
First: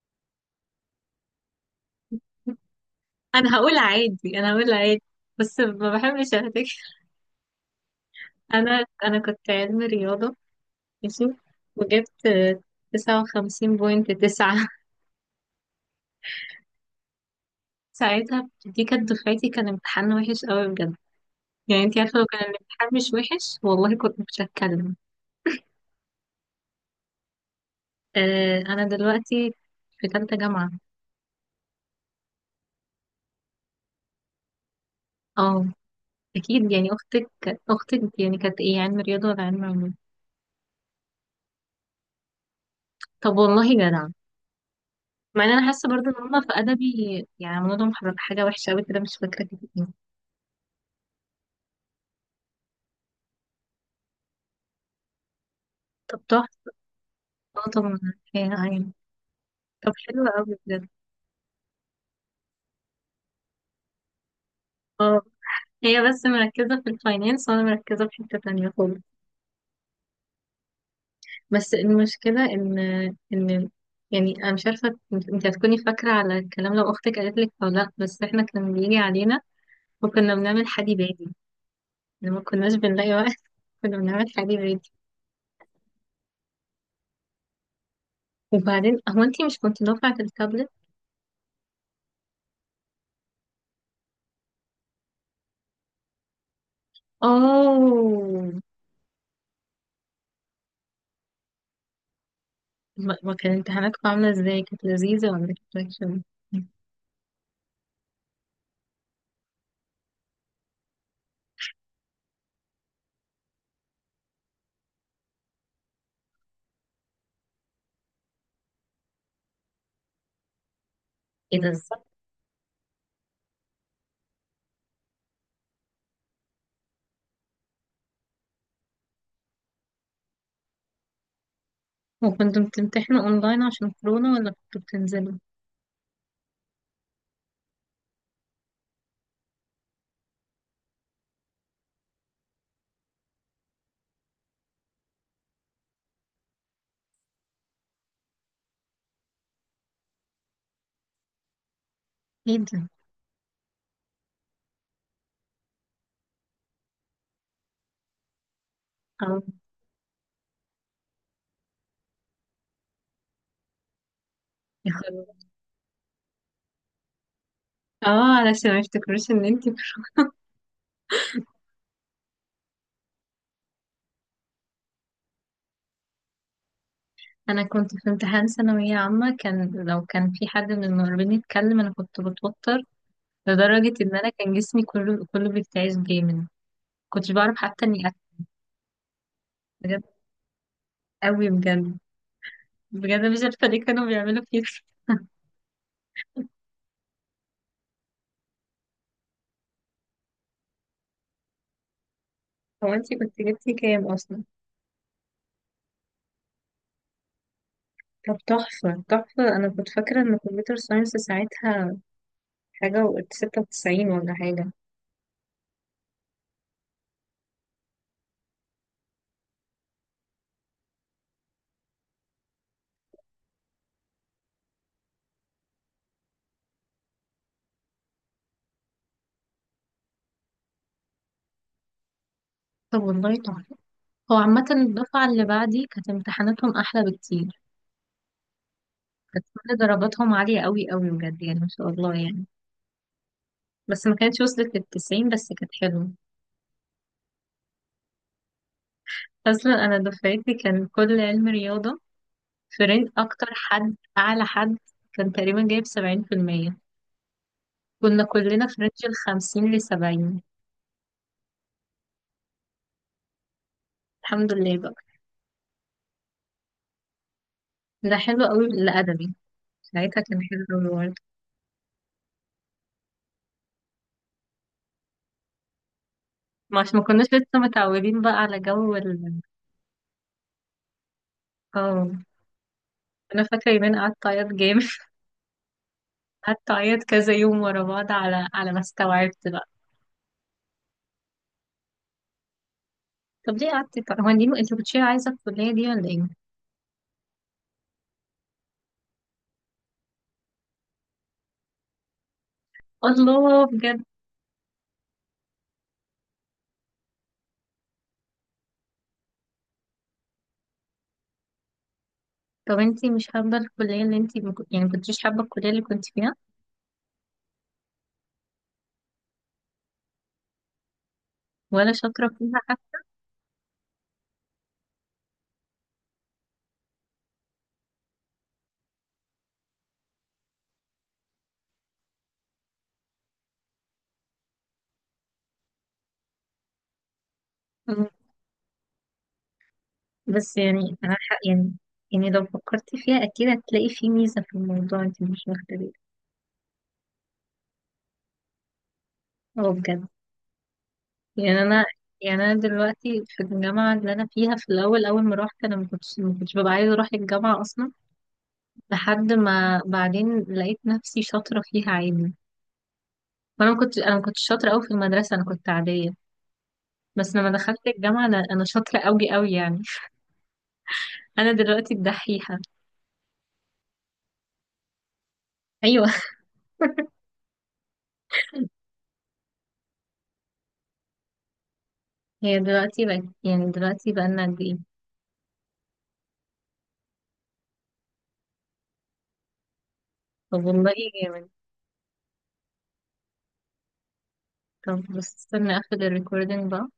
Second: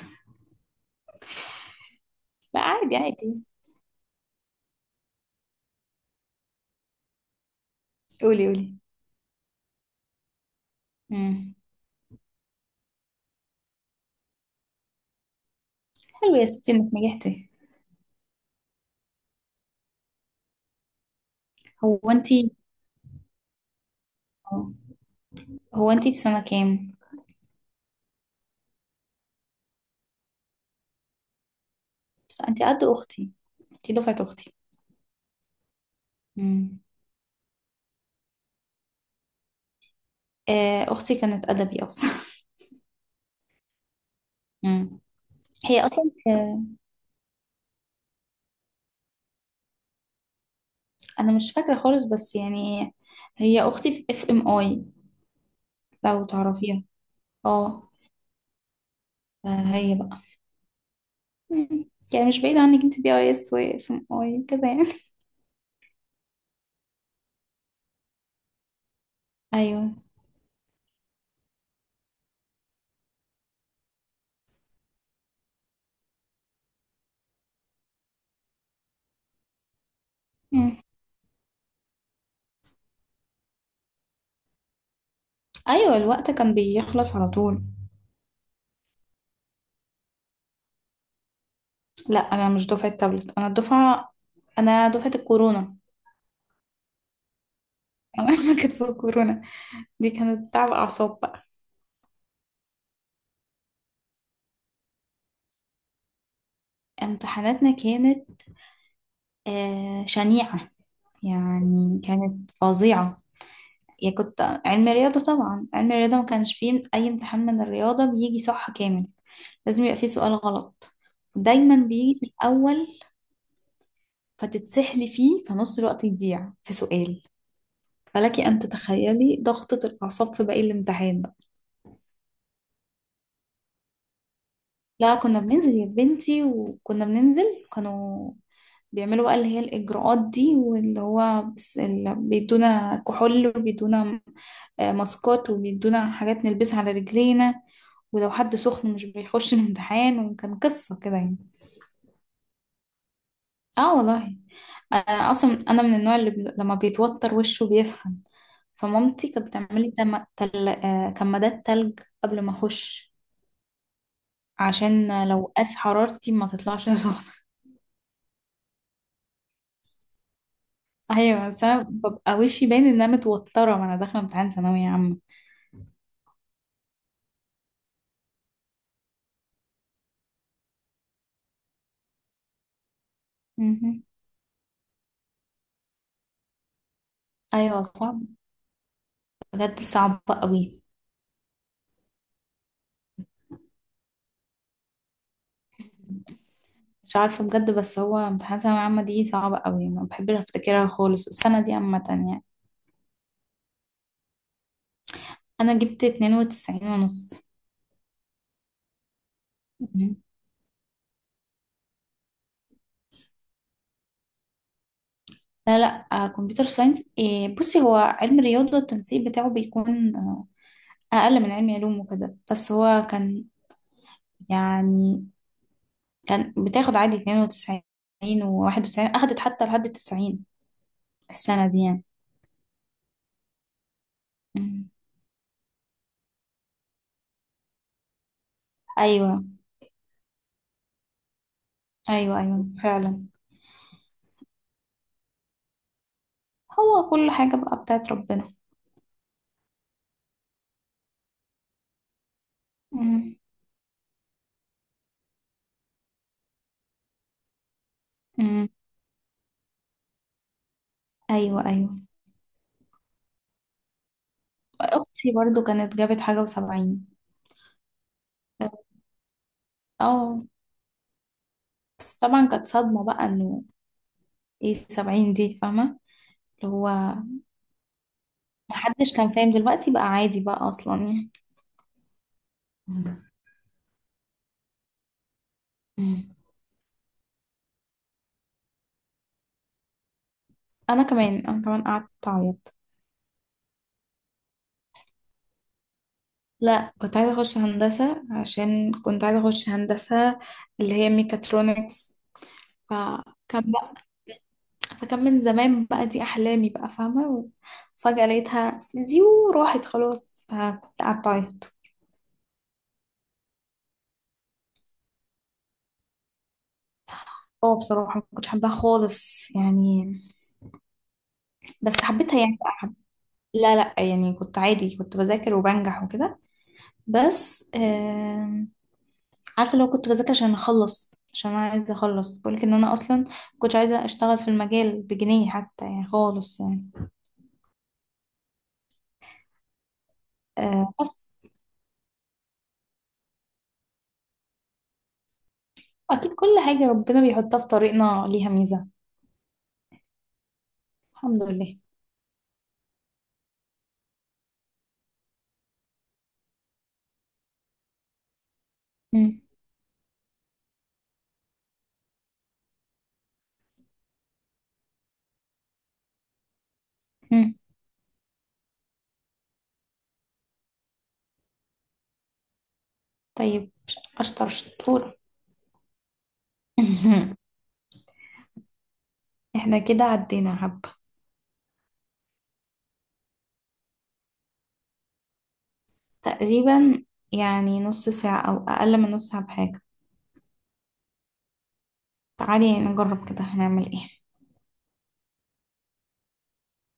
Speaker 2: لا، عادي عادي.
Speaker 1: انا هقول عادي، بس ما بحبش اهتك.
Speaker 2: قولي قولي.
Speaker 1: انا كنت علم رياضة، ماشي،
Speaker 2: امم.
Speaker 1: وجبت تسعة وخمسين بوينت تسعة.
Speaker 2: حلو يا ستي انك نجحتي.
Speaker 1: ساعتها دي كانت دفعتي، كان امتحان وحش قوي بجد. يعني انتي
Speaker 2: هو
Speaker 1: عارفة، لو كان
Speaker 2: انتي
Speaker 1: الامتحان مش وحش والله كنت مش هتكلم.
Speaker 2: هو انتي في سنة كام؟
Speaker 1: آه انا دلوقتي في تالتة جامعة.
Speaker 2: انتي قد اختي. انتي دفعة اختي.
Speaker 1: اه اكيد
Speaker 2: امم.
Speaker 1: يعني اختك. اختك يعني كانت ايه، علم رياضه ولا علم علوم؟
Speaker 2: اختي كانت ادبي اصلا.
Speaker 1: طب والله جدع.
Speaker 2: (laughs) امم.
Speaker 1: مع ان انا
Speaker 2: هي
Speaker 1: حاسه برضه
Speaker 2: اصلا
Speaker 1: ان هما في ادبي يعني عملوا لهم حاجه وحشه قوي كده، مش فاكره كده ايه.
Speaker 2: انا مش فاكرة خالص، بس يعني هي اختي في اف ام اي،
Speaker 1: طب
Speaker 2: لو
Speaker 1: تحفه.
Speaker 2: تعرفيها.
Speaker 1: اه
Speaker 2: اه.
Speaker 1: طبعا. هي عين. طب
Speaker 2: هي بقى.
Speaker 1: حلو قوي بجد.
Speaker 2: مم. يعني مش بعيد عنك، انت بي اي اس واف ام اي كده يعني.
Speaker 1: اه هي بس مركزه في الفاينانس وانا مركزه في حته تانية خالص.
Speaker 2: (laughs) ايوه.
Speaker 1: بس المشكله ان، ان، يعني انا مش عارفه إنت هتكوني فاكره على الكلام لو اختك قالت لك او لا، بس احنا كان بيجي علينا وكنا بنعمل
Speaker 2: مم.
Speaker 1: حدي بادي لما كناش بنلاقي وقت. (laughs) كنا بنعمل حدي بادي.
Speaker 2: ايوه، الوقت كان بيخلص على طول.
Speaker 1: وبعدين هو انتي مش كنت دفعة التابلت؟
Speaker 2: لا، انا مش دفعه تابلت، انا الدفعه. انا دفعه الكورونا. (laughs) انا
Speaker 1: اوه.
Speaker 2: كانت في الكورونا. دي كانت تعب اعصاب بقى.
Speaker 1: ما كان امتحاناتكم عاملة ازاي؟ كانت لذيذة، ولا كانت وحشة؟
Speaker 2: امتحاناتنا كانت شنيعه. يعني كانت فظيعه. يا كنت علم رياضه، طبعا علم الرياضه ما كانش فيه اي امتحان من الرياضه بيجي صح كامل. لازم يبقى فيه سؤال غلط،
Speaker 1: ايه ده؟
Speaker 2: دايما
Speaker 1: ازاي؟
Speaker 2: بيجي في الاول. فتتسحلي فيه، فنص الوقت يضيع في سؤال. فلك ان تتخيلي ضغطه الاعصاب في باقي الامتحان.
Speaker 1: وكنتوا بتمتحنوا اونلاين عشان كورونا ولا كنتوا
Speaker 2: لا،
Speaker 1: بتنزلوا؟
Speaker 2: كنا بننزل يا بنتي، وكنا بننزل. كانوا بيعملوا بقى اللي هي الإجراءات دي، واللي هو بس اللي بيدونا كحول، وبيدونا ماسكات، وبيدونا حاجات نلبسها على رجلينا. ولو حد سخن مش بيخش (laughs) الامتحان، وكان قصة كده يعني.
Speaker 1: ايه ده؟
Speaker 2: اه والله. أنا أصلا أنا من النوع اللي لما بيتوتر وشه بيسخن. فمامتي
Speaker 1: اه.
Speaker 2: كانت بتعملي تم- تل... آه، كمادات تلج قبل ما أخش،
Speaker 1: يا خبر.
Speaker 2: عشان لو قاس حرارتي ما تطلعش. (laughs)
Speaker 1: (laughs) اه علشان ما يفتكروش ان انتي.
Speaker 2: ايوه بس انا ببقى وشي باين ان انا متوتره، وانا داخله امتحان ثانويه عامه.
Speaker 1: انا كنت في امتحان ثانوية عامة، كان لو كان في حد من المقربين يتكلم انا كنت بتوتر لدرجة
Speaker 2: مهم.
Speaker 1: ان انا كان جسمي كله بيرتعش جامد، كنتش بعرف
Speaker 2: ايوه،
Speaker 1: حتى اني
Speaker 2: صعب.
Speaker 1: اكل.
Speaker 2: بجد
Speaker 1: بجد
Speaker 2: صعب قوي.
Speaker 1: قوي بجد. بجد مش عارفة ليه كانوا بيعملوا كده.
Speaker 2: مش عارفه بجد، بس هو امتحان ثانويه عامه دي صعبه قوي، ما بحبش افتكرها خالص السنه دي عامه يعني.
Speaker 1: هو انتي كنت جبتي كام اصلا؟
Speaker 2: انا جبت 92 ونص.
Speaker 1: طب تحفة تحفة. انا كنت فاكرة
Speaker 2: مهم.
Speaker 1: ان الكمبيوتر ساينس ساعتها حاجة وقت ستة وتسعين ولا حاجة.
Speaker 2: لا لا، كمبيوتر ساينس إيه، بصي هو علم رياضه التنسيق بتاعه بيكون اقل من علم علوم وكده، بس هو كان، يعني كان بتاخد عادي 92 و91، اخدت حتى لحد 90 السنه دي يعني.
Speaker 1: طب والله تحفة. هو عامة
Speaker 2: مم.
Speaker 1: الدفعة اللي بعدي كانت امتحاناتهم أحلى بكتير.
Speaker 2: ايوه
Speaker 1: كانت كل درجاتهم عالية قوي بجد يعني، ما شاء الله
Speaker 2: ايوه.
Speaker 1: يعني.
Speaker 2: ايوه فعلا.
Speaker 1: بس ما كانتش وصلت للتسعين، بس كانت حلوة.
Speaker 2: هو كل حاجه بقى بتاعت ربنا.
Speaker 1: أصلا أنا دفعتي كان كل علم رياضة فرنج
Speaker 2: مم.
Speaker 1: أكتر حد، أعلى حد كان تقريبا جايب سبعين في المية، كنا كلنا
Speaker 2: مم.
Speaker 1: في رينج الخمسين لسبعين.
Speaker 2: ايوه ايوه.
Speaker 1: الحمد لله.
Speaker 2: اختي برضو كانت جابت حاجه وسبعين.
Speaker 1: ده حلو قوي
Speaker 2: اه.
Speaker 1: الأدبي، ساعتها كان
Speaker 2: آه،
Speaker 1: حلو قوي برضه.
Speaker 2: بس طبعا كانت صدمه بقى انه ايه السبعين دي، فاهمه، اللي
Speaker 1: ما
Speaker 2: هو
Speaker 1: عشان ما كناش لسه متعودين بقى على جو
Speaker 2: محدش كان
Speaker 1: ال.
Speaker 2: فاهم دلوقتي بقى عادي بقى اصلا يعني.
Speaker 1: اه.
Speaker 2: مم.
Speaker 1: أنا فاكرة يومين قعدت أعيط جامد. (laughs)
Speaker 2: مم.
Speaker 1: قعدت أعيط كذا يوم ورا بعض على، على ما استوعبت بقى.
Speaker 2: انا كمان انا كمان قعدت اعيط.
Speaker 1: طب ليه قعدتي؟ طب هو انتي كنتش عايزة الكلية دي ولا ايه؟
Speaker 2: لا، كنت عايزه اخش هندسه، عشان كنت عايزه اخش هندسه اللي هي ميكاترونكس.
Speaker 1: الله
Speaker 2: فكان
Speaker 1: بجد.
Speaker 2: فكان من زمان بقى، دي أحلامي بقى، فاهمة. فجأة لقيتها زيو راحت خلاص، فكنت قعدت أعيط.
Speaker 1: طب انتي مش حابة الكلية اللي انتي يعني مكنتيش حابة الكلية اللي كنت فيها؟
Speaker 2: اه بصراحة ما كنتش حباها خالص يعني.
Speaker 1: ولا
Speaker 2: بس
Speaker 1: شاطرة
Speaker 2: حبيتها يعني
Speaker 1: فيها
Speaker 2: بقى
Speaker 1: حتى؟
Speaker 2: لا لا يعني، كنت عادي، كنت بذاكر وبنجح وكده. بس عارفة لو كنت بذاكر عشان أخلص، عشان أنا عايزة أخلص، بقولك إن أنا أصلا كنت عايزة أشتغل في المجال بجنيه حتى يعني خالص يعني.
Speaker 1: بس يعني أنا حق
Speaker 2: بس،
Speaker 1: يعني. يعني لو فكرتي فيها أكيد هتلاقي في ميزة في الموضوع انتي مش واخدة بالك.
Speaker 2: أكيد كل حاجة ربنا بيحطها في طريقنا ليها ميزة.
Speaker 1: اه بجد.
Speaker 2: الحمد
Speaker 1: يعني
Speaker 2: لله.
Speaker 1: انا، يعني انا دلوقتي في الجامعه اللي انا فيها، في الاول اول ما روحت انا ما كنتش، ما كنتش ببقى عايزه اروح الجامعه اصلا، لحد ما بعدين لقيت نفسي شاطره فيها عادي. وانا ما كنتش، انا ما كنتش شاطره قوي في المدرسه، انا كنت عاديه، بس لما
Speaker 2: مم.
Speaker 1: دخلت الجامعه انا شاطره قوي يعني. (laughs) انا دلوقتي الدحيحه.
Speaker 2: طيب، أشطر شطورة.
Speaker 1: ايوه. (laughs)
Speaker 2: (laughs) احنا كده عدينا حبة.
Speaker 1: هي دلوقتي بقت، يعني دلوقتي بقالنا قد ايه؟
Speaker 2: تقريبا يعني نص ساعة أو أقل من نص ساعة بحاجة.
Speaker 1: طب والله جامد.
Speaker 2: تعالي نجرب كده، هنعمل ايه؟
Speaker 1: طب بس استنى اخد الريكوردينج بقى.